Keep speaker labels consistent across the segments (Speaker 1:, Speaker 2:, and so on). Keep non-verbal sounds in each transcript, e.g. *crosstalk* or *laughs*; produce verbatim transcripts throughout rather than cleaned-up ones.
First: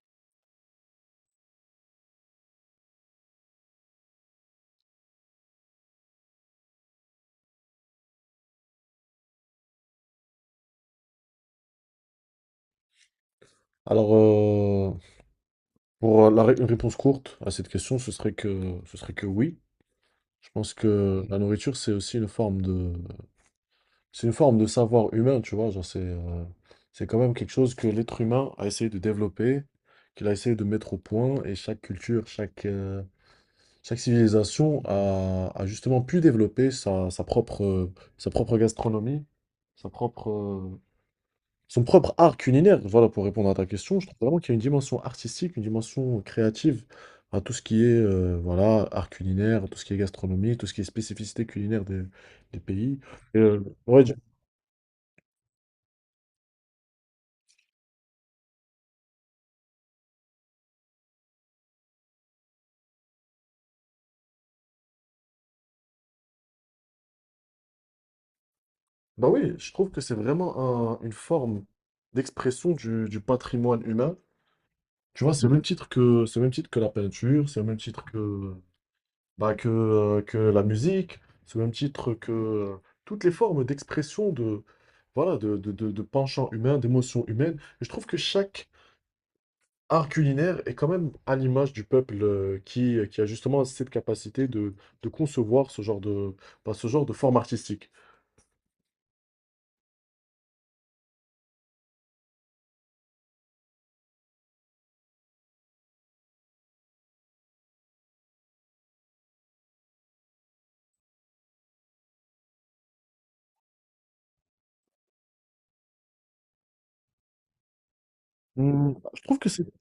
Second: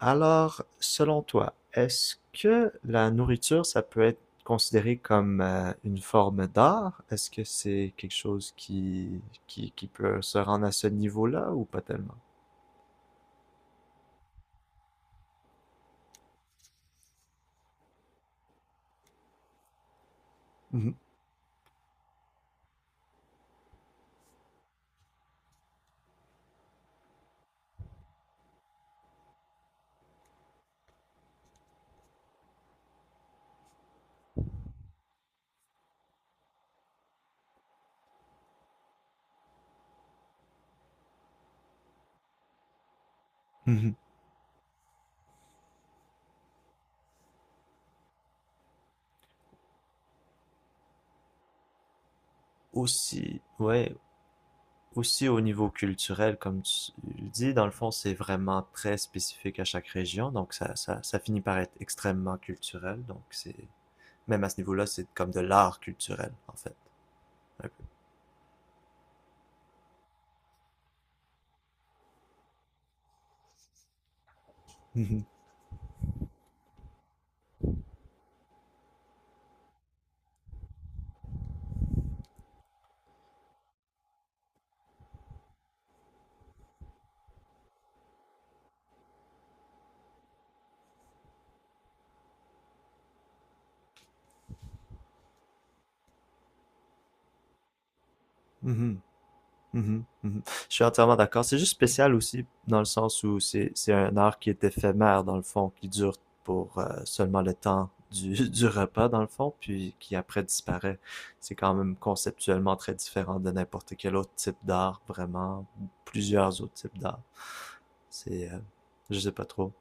Speaker 1: Alors, selon toi, est-ce que la nourriture, ça peut être considéré comme euh, une forme d'art? Est-ce que c'est quelque chose qui, qui, qui peut se rendre à ce niveau-là ou pas tellement?
Speaker 2: Alors, euh, pour euh, la ré- une réponse courte à cette question, ce serait que, ce serait que oui. Je pense
Speaker 1: Mhm.
Speaker 2: que la nourriture, c'est aussi une forme de, c'est une forme de savoir humain, tu vois. Genre, c'est, euh, c'est quand même quelque chose que l'être humain a essayé de développer, qu'il a essayé de mettre au point, et chaque culture, chaque, euh, chaque civilisation a, a justement pu développer sa, sa propre, sa propre gastronomie, sa propre, euh, son propre art culinaire, voilà. Pour répondre à ta
Speaker 1: Mhm.
Speaker 2: question, je trouve vraiment qu'il y a une dimension artistique, une dimension créative à tout ce qui est euh, voilà, art culinaire, tout ce qui est gastronomie, tout ce qui est spécificité culinaire des, des pays. Et,
Speaker 1: Aussi,
Speaker 2: euh,
Speaker 1: ouais,
Speaker 2: ouais, je-
Speaker 1: aussi au niveau culturel, comme tu le dis, dans le fond, c'est vraiment très spécifique à chaque région, donc ça, ça, ça finit par être extrêmement culturel, donc c'est, même à ce niveau-là, c'est comme de l'art culturel, en fait, un peu.
Speaker 2: bah oui, je trouve que c'est vraiment un- une forme d'expression du, du patrimoine humain. Tu
Speaker 1: Mhm.
Speaker 2: vois, c'est au même titre que, c'est au même titre que la peinture, c'est au même titre que bah, que, euh, que la musique, sous le même titre que euh, toutes les formes d'expression de, voilà, de, de, de, de penchants humains, d'émotions humaines. Et je trouve que chaque art culinaire est quand même à l'image du peuple euh, qui, euh, qui a justement cette capacité de, de concevoir ce genre de, bah, ce genre de forme artistique.
Speaker 1: Mhm. Mhm, mhm. Je suis entièrement d'accord. C'est juste spécial aussi dans le sens où c'est c'est un art qui est éphémère dans le fond, qui dure pour euh, seulement le temps du, *laughs* du repas dans le fond, puis qui après disparaît. C'est quand même conceptuellement très différent de n'importe quel autre type d'art, vraiment, ou plusieurs autres types d'art. C'est, euh,
Speaker 2: Hmm,
Speaker 1: je
Speaker 2: je
Speaker 1: sais
Speaker 2: trouve
Speaker 1: pas
Speaker 2: que c'est...
Speaker 1: trop.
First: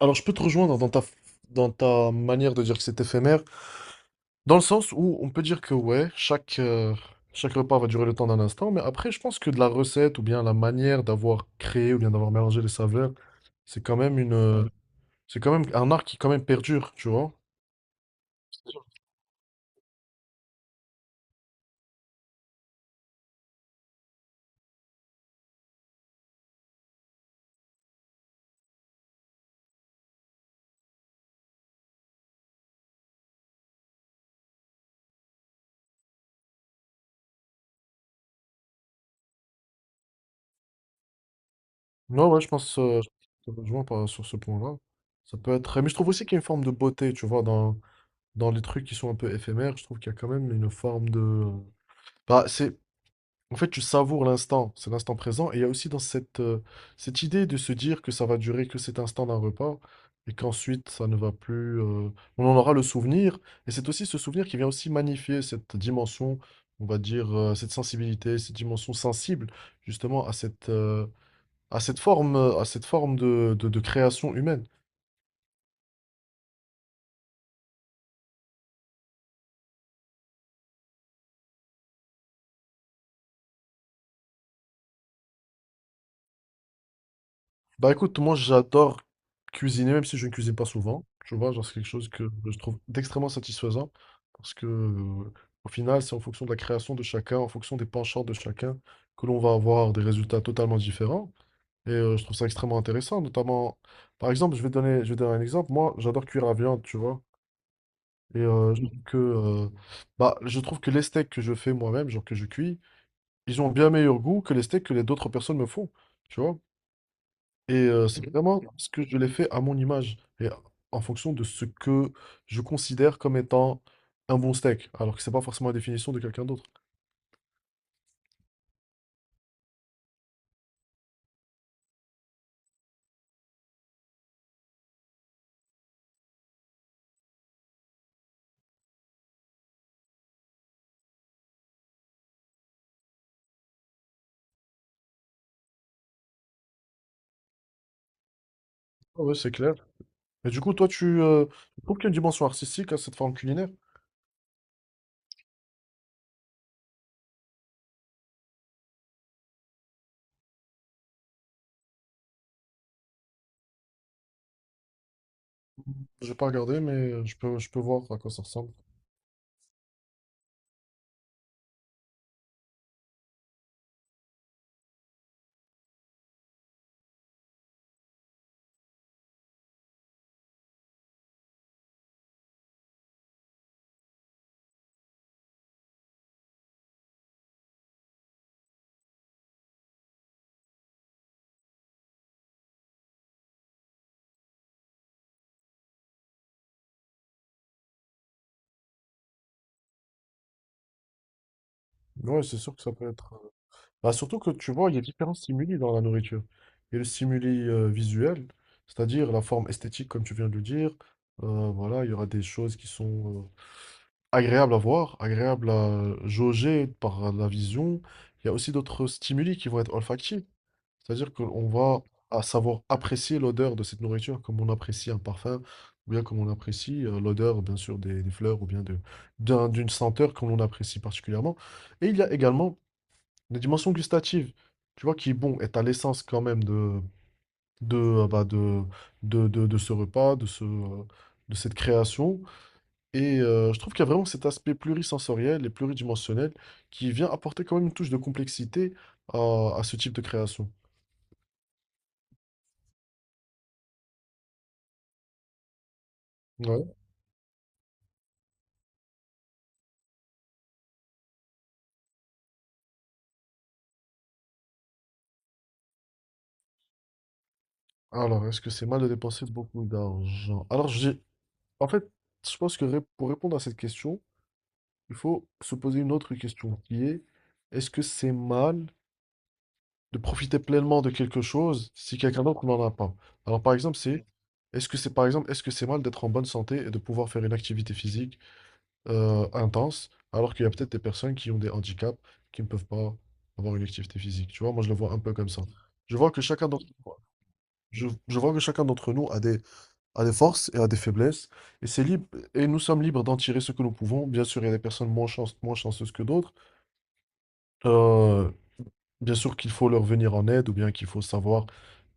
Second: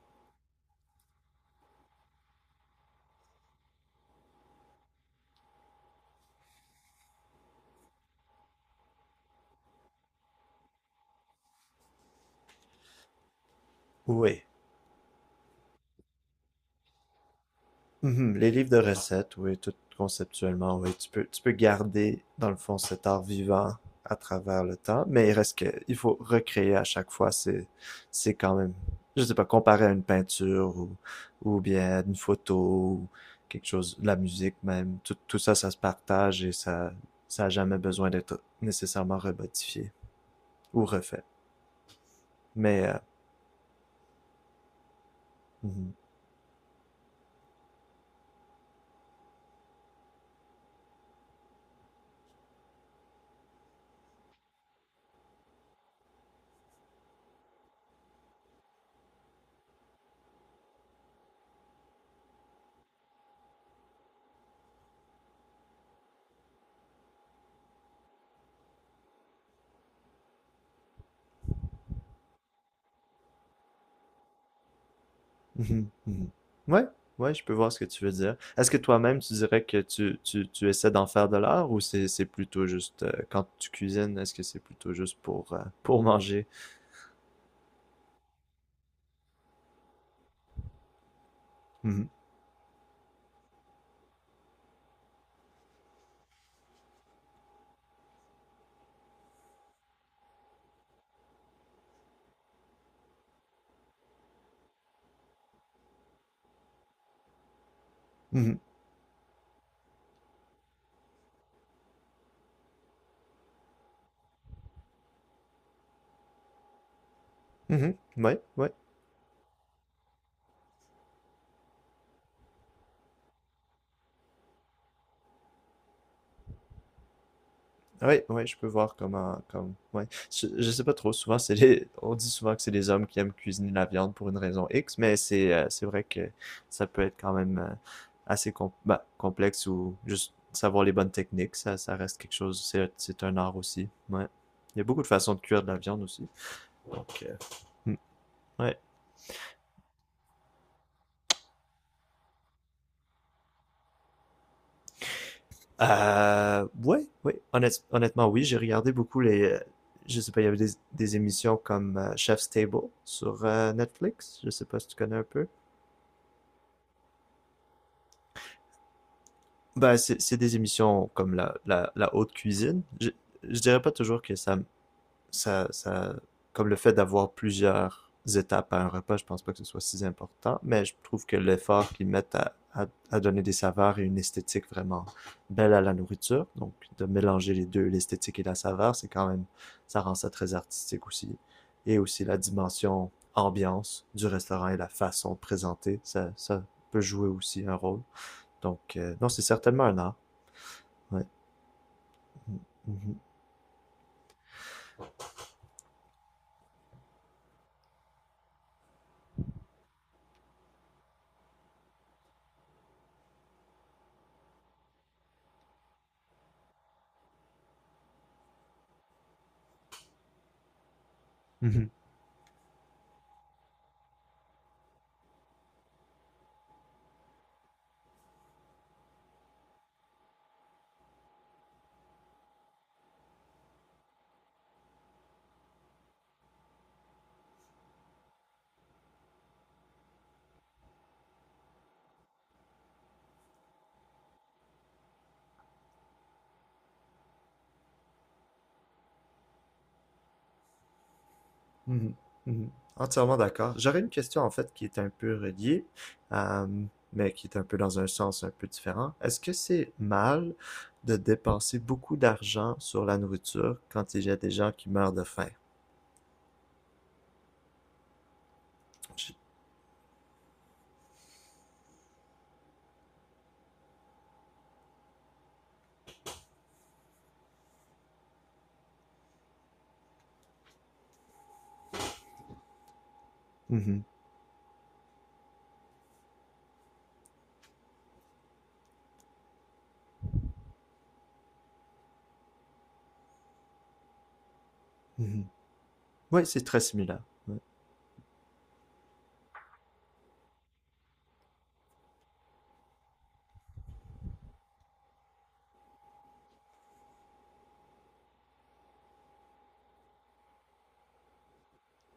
Speaker 2: Alors, je peux te rejoindre dans ta, dans ta manière de dire que c'est éphémère. Dans le sens où on peut dire que ouais, chaque, euh, chaque repas va durer le temps d'un instant, mais après, je pense que de la recette ou bien la manière d'avoir créé ou bien d'avoir mélangé les saveurs, c'est quand même une,
Speaker 1: Oui.
Speaker 2: euh, c'est quand même un art qui quand même perdure, tu vois.
Speaker 1: Mhm. Les livres de recettes, oui, tout conceptuellement, oui. Tu peux, tu peux garder, dans le fond, cet art vivant à travers le temps, mais il reste que, il faut recréer à chaque fois. C'est, c'est quand même, je sais pas, comparé à une peinture ou, ou bien une photo ou quelque chose, la musique même. Tout, tout ça, ça se partage et ça, ça a jamais besoin d'être nécessairement remodifié ou refait.
Speaker 2: Non, ouais, je pense,
Speaker 1: Mais, euh,
Speaker 2: euh, je te rejoins par- sur ce point-là. Ça peut être, mais
Speaker 1: mhm.
Speaker 2: je trouve aussi qu'il y a une forme de beauté, tu vois, dans, dans les trucs qui sont un peu éphémères. Je trouve qu'il y a quand même une forme de, bah, c'est... En fait, tu savoures l'instant, c'est l'instant présent. Et il y a aussi dans cette, euh, cette idée de se dire que ça va durer que cet instant d'un repas et qu'ensuite ça ne va plus. Euh, on en aura le souvenir. Et c'est aussi ce souvenir qui vient aussi magnifier cette dimension, on va dire, euh, cette sensibilité, cette dimension sensible justement à cette, euh, à cette forme, euh, à cette forme de de- de création humaine.
Speaker 1: Mhm, mhm. Ouais, ouais, je peux voir ce que tu veux dire. Est-ce que toi-même, tu dirais que tu, tu, tu essaies d'en faire de l'art ou c'est, c'est plutôt juste euh, quand tu cuisines, est-ce que c'est plutôt juste pour, euh, pour manger?
Speaker 2: Bah écoute, moi j'adore cuisiner, même si je ne cuisine pas souvent. Tu vois, genre c'est quelque
Speaker 1: Mhm,
Speaker 2: chose que je trouve d'extrêmement satisfaisant. Parce que euh, au final, c'est en fonction de la création de chacun, en fonction des penchants de chacun, que l'on va avoir des résultats totalement différents. Et euh, je trouve ça extrêmement intéressant. Notamment, par exemple, je vais donner, je vais donner un exemple. Moi, j'adore cuire la viande, tu vois. Et
Speaker 1: mhm,
Speaker 2: euh, je trouve que, euh, bah, je trouve que les steaks que je fais moi-même, genre que je cuis, ils ont bien meilleur goût que les steaks que les d'autres personnes me font. Tu vois? Et
Speaker 1: mhm.
Speaker 2: euh, c'est Mhm.
Speaker 1: Ouais,
Speaker 2: vraiment
Speaker 1: ouais.
Speaker 2: ce que je l'ai fait à mon image et en fonction de ce que je considère comme étant un bon steak, alors que c'est pas forcément la définition de quelqu'un d'autre.
Speaker 1: Oui, oui, je peux voir comment, comme, ouais. Je, je sais pas trop, souvent, c'est les, on dit souvent que c'est les hommes qui aiment cuisiner la viande pour une raison X, mais c'est, euh, c'est vrai que ça peut être quand même euh, assez com- bah, complexe ou juste savoir les bonnes techniques, ça, ça reste quelque chose, c'est, c'est un art aussi, ouais. Il y a beaucoup de façons de cuire de la viande aussi, donc, euh, hmm, ouais.
Speaker 2: Ah ouais, c'est clair. Et du coup, toi, tu, euh, tu trouves qu'il y a une dimension artistique à cette forme culinaire?
Speaker 1: Euh, ouais, ouais, honnête- honnêtement, oui, j'ai regardé beaucoup les, euh, je sais pas, il y avait des, des émissions comme euh, Chef's Table sur euh, Netflix, je sais pas si tu connais un peu.
Speaker 2: J'ai pas regardé, mais euh, je peux, je peux voir à quoi ça ressemble.
Speaker 1: Ben, c'est c'est des émissions comme la, la, la haute cuisine. Je, je dirais pas toujours que ça, ça, ça, comme le fait d'avoir plusieurs étapes à un repas, je pense pas que ce soit si important, mais je trouve que l'effort qu'ils mettent à, à, à donner des saveurs et une esthétique vraiment belle à la nourriture, donc de mélanger les deux, l'esthétique et la saveur, c'est quand même, ça rend ça très artistique aussi. Et aussi la dimension ambiance du restaurant et la façon de présenter, ça, ça peut jouer aussi un rôle. Donc, euh, non, c'est certainement un art. Ouais.
Speaker 2: Ouais, c'est sûr que ça peut
Speaker 1: Mhm.
Speaker 2: être. Bah, surtout que tu vois, il y a différents stimuli dans la nourriture. Il y a le stimuli euh, visuel, c'est-à-dire la forme esthétique, comme tu viens de le dire. Euh, voilà, il y aura des choses qui sont euh, agréables à voir, agréables à jauger par la vision. Il y a aussi d'autres stimuli qui vont être olfactifs, c'est-à-dire qu'on
Speaker 1: Mhm.
Speaker 2: va à savoir apprécier l'odeur de cette nourriture comme on apprécie un parfum, ou bien comme on apprécie euh, l'odeur, bien sûr, des, des fleurs, ou bien de, d'un- d'une senteur que l'on apprécie particulièrement. Et il y a également une dimension gustative, tu vois, qui est bon, et t'as l'essence quand même de, de, euh, bah, de, de, de, de ce repas, de ce, euh, de cette création. Et euh, je trouve qu'il y a vraiment cet aspect plurisensoriel et pluridimensionnel qui vient apporter quand même une touche de complexité à, à ce type de création.
Speaker 1: Mhm. Mhm. Entièrement d'accord. J'aurais une question en fait qui est un peu reliée, euh,
Speaker 2: Ouais.
Speaker 1: mais qui est un peu dans un sens un peu différent. Est-ce que c'est mal de dépenser beaucoup d'argent sur la nourriture quand il y a des gens qui meurent de faim?
Speaker 2: Alors, est-ce que c'est mal de
Speaker 1: Je-
Speaker 2: dépenser beaucoup d'argent? Alors, j'ai, en fait, je pense que ré- pour répondre à cette question, il faut se poser une autre question qui est, est-ce que c'est mal de profiter pleinement de quelque chose si quelqu'un d'autre n'en a pas. Alors par exemple,
Speaker 1: Mhm.
Speaker 2: c'est est-ce que c'est par exemple, est-ce que c'est mal d'être en bonne santé et de pouvoir faire une activité physique euh, intense alors qu'il y a peut-être des personnes qui ont des handicaps qui ne peuvent pas avoir une activité physique. Tu vois, moi je le vois un peu
Speaker 1: Mhm.
Speaker 2: comme ça. Je vois que
Speaker 1: Oui, c'est
Speaker 2: chacun
Speaker 1: très
Speaker 2: d'entre
Speaker 1: similaire.
Speaker 2: je, je vois que chacun d'entre nous a des, a des forces et a des faiblesses et c'est libre et nous sommes libres d'en tirer ce que nous pouvons. Bien sûr, il y a des personnes moins chance- moins chanceuses que d'autres. Euh, Bien sûr qu'il faut leur venir en aide ou bien qu'il faut savoir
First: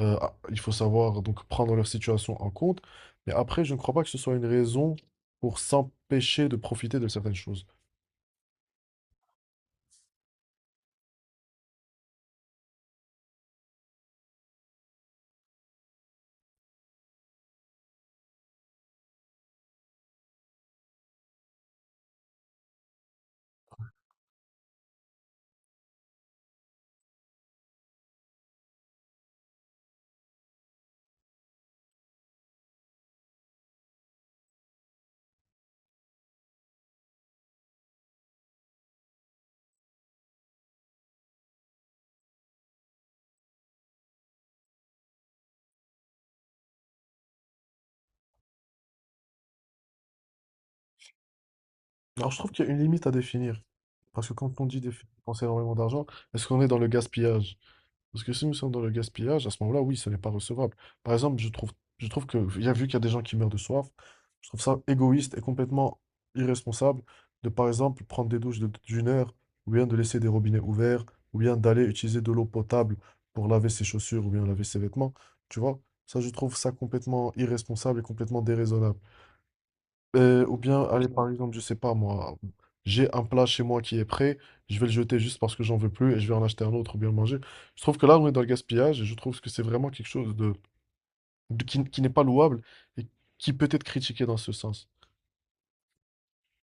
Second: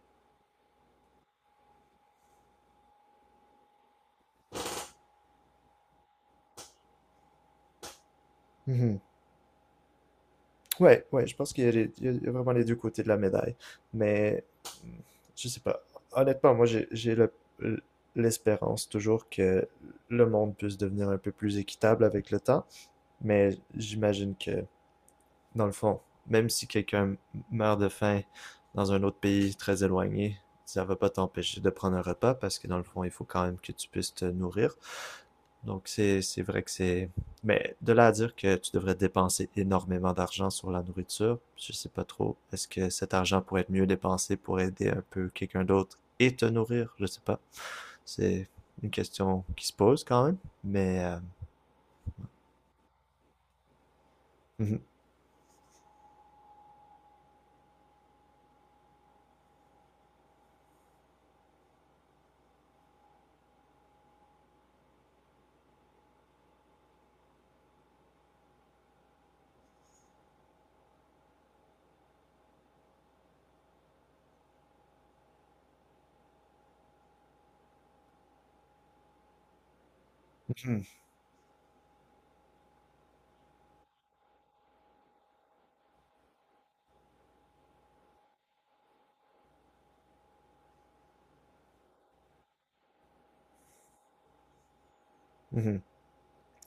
Speaker 2: Euh, ah, il faut savoir donc prendre leur situation en compte. Mais après, je ne crois pas que ce soit une raison pour s'empêcher de profiter de certaines choses.
Speaker 1: Ouais. Ouais, ouais, je pense qu'il y a, les- il y a- il y a vraiment les deux côtés de la médaille. Mais hmm, je sais pas. Honnêtement, moi, j'ai j'ai le- l'espérance toujours que le monde puisse devenir un peu plus équitable avec le temps. Mais j'imagine que, dans le fond, même si quelqu'un meurt de faim dans un autre pays très éloigné, ça va pas t'empêcher de prendre un repas parce que, dans le fond, il faut quand même que tu puisses te nourrir. Donc, c'est c'est vrai que c'est... Mais de là à dire que tu devrais dépenser énormément d'argent sur la nourriture, je sais pas trop. Est-ce que cet argent pourrait être mieux dépensé pour aider un peu quelqu'un d'autre et te nourrir? Je sais pas. C'est une question qui se pose quand même, mais... euh,
Speaker 2: Alors, je trouve qu'il y a une limite à définir. Parce que quand on dit déf- dépenser énormément d'argent, est-ce qu'on est dans le gaspillage? Parce que si nous sommes dans le gaspillage, à ce moment-là, oui, ce n'est pas recevable. Par exemple, je trouve, je trouve que, il y a vu qu'il y a des gens qui meurent de soif, je trouve ça égoïste et complètement irresponsable de, par exemple, prendre des douches de- d'une heure, ou bien de laisser des robinets ouverts, ou bien d'aller utiliser de l'eau potable pour laver ses chaussures, ou bien laver ses vêtements. Tu vois, ça, je trouve ça complètement irresponsable et complètement déraisonnable. Euh, ou bien, allez, par exemple, je sais pas moi, j'ai un plat chez moi qui est prêt, je vais le jeter juste parce que j'en veux plus et je vais en acheter un autre ou bien le manger. Je trouve que là, on est dans le gaspillage et je trouve que c'est vraiment quelque chose de, de- qui, qui n'est pas louable et qui peut être critiqué dans ce sens.
Speaker 1: *laughs*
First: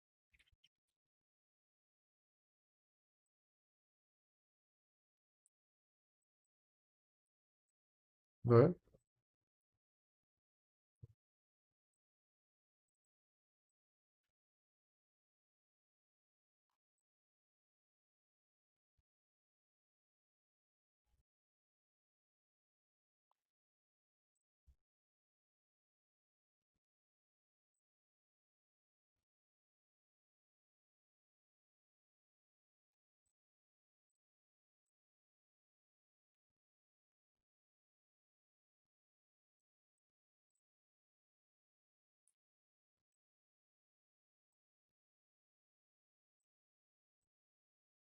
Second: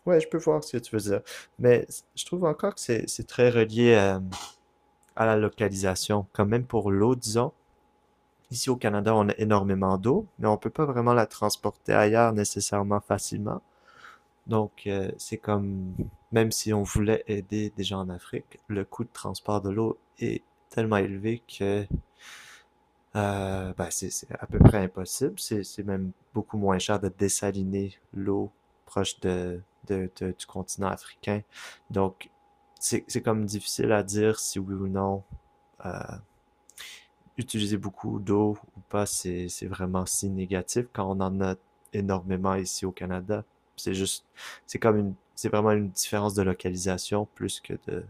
Speaker 1: Ouais, je peux voir ce que tu veux dire. Mais je trouve encore que c'est c'est très relié euh, à la localisation. Quand même pour l'eau, disons. Ici
Speaker 2: Ouais,
Speaker 1: au Canada, on a énormément d'eau, mais on peut pas vraiment la transporter ailleurs nécessairement facilement. Donc, euh, c'est comme, même si on voulait aider des gens en Afrique, le coût de transport de l'eau est tellement élevé que euh, ben, c'est c'est à peu près impossible. C'est c'est même beaucoup moins cher de dessaliner l'eau proche de, de- de- du continent africain. Donc, c'est c'est comme difficile à dire si oui ou non euh, utiliser beaucoup d'eau ou pas, c'est c'est vraiment si négatif quand on en a énormément ici au Canada. C'est juste, c'est comme une, c'est vraiment une différence de localisation plus que de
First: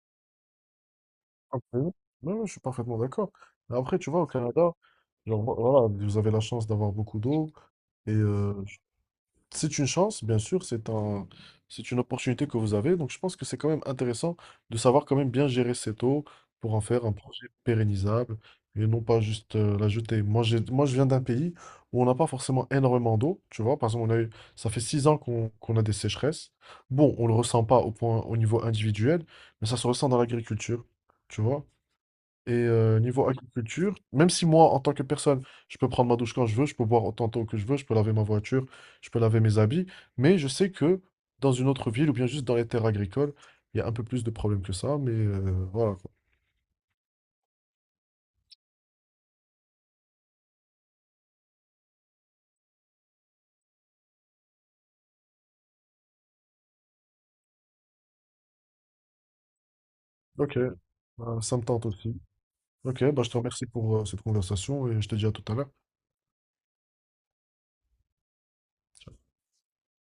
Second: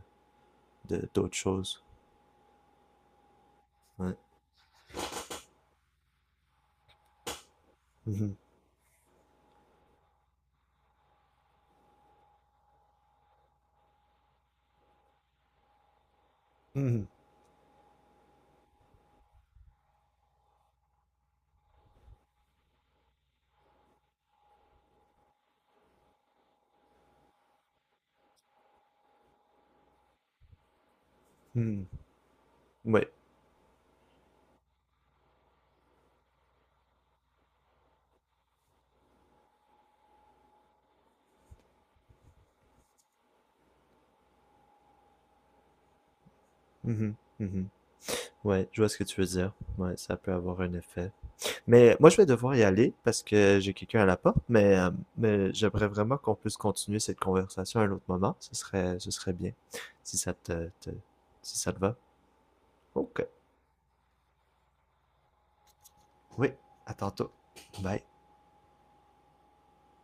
Speaker 1: de- d'autres choses.
Speaker 2: absolument. Ouais, ouais, je suis parfaitement d'accord. Mais après, tu
Speaker 1: Ouais.
Speaker 2: vois, au Canada, genre, vo- voilà, vous avez la chance d'avoir beaucoup d'eau. Et
Speaker 1: Mhm.
Speaker 2: euh, c'est une chance, bien sûr, c'est un, c'est une opportunité que vous avez. Donc, je pense que c'est quand même intéressant de savoir quand même bien gérer cette eau pour en faire
Speaker 1: Mhm.
Speaker 2: un projet pérennisable et non pas juste euh, la jeter. Moi, j'ai, moi, je viens d'un pays où on n'a pas forcément énormément d'eau. Tu vois, par exemple, on a eu, ça fait six ans qu'on qu'on a des sécheresses. Bon, on le ressent pas au point, au niveau individuel, mais ça se ressent dans l'agriculture. Tu vois,
Speaker 1: Mhm.
Speaker 2: et euh,
Speaker 1: Ouais.
Speaker 2: niveau agriculture, même si moi, en tant que personne, je peux prendre ma douche quand je veux, je peux boire autant de que je veux, je peux laver ma voiture, je peux laver mes habits, mais je sais que dans une autre ville ou bien juste dans les terres agricoles, il y a un peu plus de problèmes que ça, mais euh, voilà quoi.
Speaker 1: Mhm. Mhm. Ouais, je vois ce que tu veux dire. Ouais, ça peut avoir un effet. Mais moi, je vais devoir y aller parce que j'ai quelqu'un à la porte, mais, euh, mais j'aimerais vraiment qu'on puisse continuer cette conversation à un autre moment. Ce serait, ce serait bien, si ça
Speaker 2: Ok,
Speaker 1: te, te-
Speaker 2: bah, ça
Speaker 1: si
Speaker 2: me
Speaker 1: ça te
Speaker 2: tente
Speaker 1: va.
Speaker 2: aussi. Ok,
Speaker 1: Ok.
Speaker 2: bah, je te remercie pour euh, cette conversation et je te dis à tout à l'heure.
Speaker 1: Oui, à tantôt. Bye.